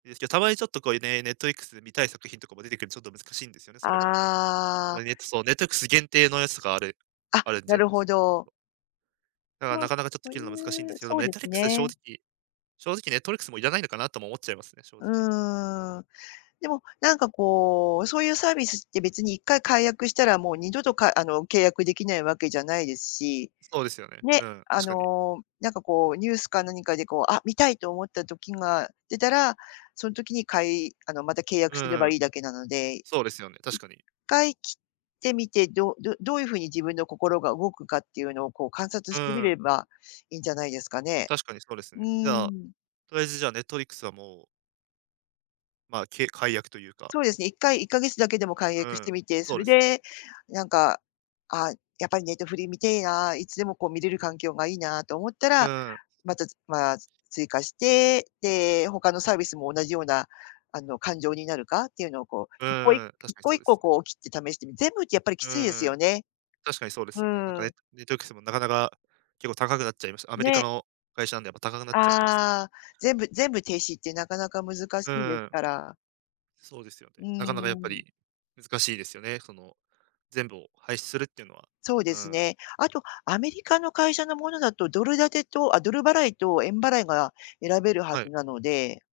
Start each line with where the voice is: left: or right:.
right: ですけど、たまにちょっと、こういうね、ネットフリックスで見たい作品とかも出て来るちょっと難しいんですよね、それも。た
left: あ
right: まにネッ
left: あ。
right: トそう、ネットフリックス限定のやつとかある
left: あ、
right: あるんじ
left: な
right: ゃ
left: るほど。
right: だ
left: ち
right: か、
left: わん
right: なかなかちょっと
left: そゆ
right: 切るの難しいんで
left: う
right: すけど、
left: そう
right: ネッ
left: で
right: トフ
left: す
right: リックス正
left: ね。
right: 直正直ネットフリックス、も、要らないのかなとも思っちゃいますね、正
left: う
right: 直。
left: ーん、でも、なんか、こう、そうゆうサービスって別に、1回解約したらもう二度とかあの、契約出来ない訳じゃないですし。
right: そうですよね。う
left: ね、
right: ん、
left: あ
right: 確かに。
left: の、なんか、こう、ニュースか何かで、こう、あ、見たいと思った時が出たら、そん時にかいあの、また契約
right: う
left: すれ
right: んう
left: ば
right: ん。
left: いいだけなので、い
right: そうですよね、確
left: っ
right: かに。
left: かい切ってみて、どうどうどういう風に自分の心が動くかっていうのを、こう、観察
right: う
left: してみ
right: ー
left: れ
right: ん。
left: ばいんじゃないですかね。
right: 確かにそうです
left: う
right: ね。じ
left: ー
right: ゃあ、
left: ん。
right: とりあえず、じゃあ、ネットフリックスはもうま、け解約というか。
left: そうですね、1回、1か月だけでも解
right: う
left: 約し
right: ー
left: て
right: ん、
left: みて、そ
right: そう
left: れ
right: ですね。
left: で、なんか、「あ、やっぱりネトフリ見てえな、いつでも、こう、見れる環境がいいな」と思った
right: う
left: ら、
right: ーん。
left: また、つまあ、追加して、で、他のサービスも同じような、あの、感情になるかっていうのを、こう、
right: う
left: 一個い
right: んうん、確
left: 一
right: かに
left: 個
right: そう
left: 一
right: で
left: 個、
right: すね。
left: こう、切って試してみ全部ってやっぱりき
right: う
left: ついです
right: んうん、
left: よね。
right: 確かにそうで
left: ふ
right: すよね。なんか、
left: ー
right: ね
left: ん。
right: ネットフリックスもなかなか結構高くなっちゃいました。アメリカ
left: ね。
right: の会社なんで、やっぱ高くなっちゃってます。
left: ああ、全部全部停止って、なかなか難し
right: う
left: いです
right: ーん。
left: から。
right: そうですよ
left: うー
right: ね。なかなかやっぱ
left: ん。
right: り難しいですよね、その、全部を廃止するっていうのは。
left: そう
right: う
left: で
right: ー
left: す
right: ん。
left: ね。あと、アメリカの会社のものだと、ドル建てと、あ、ドル払いと円払いが選べるは
right: は
left: ず
right: い。
left: なので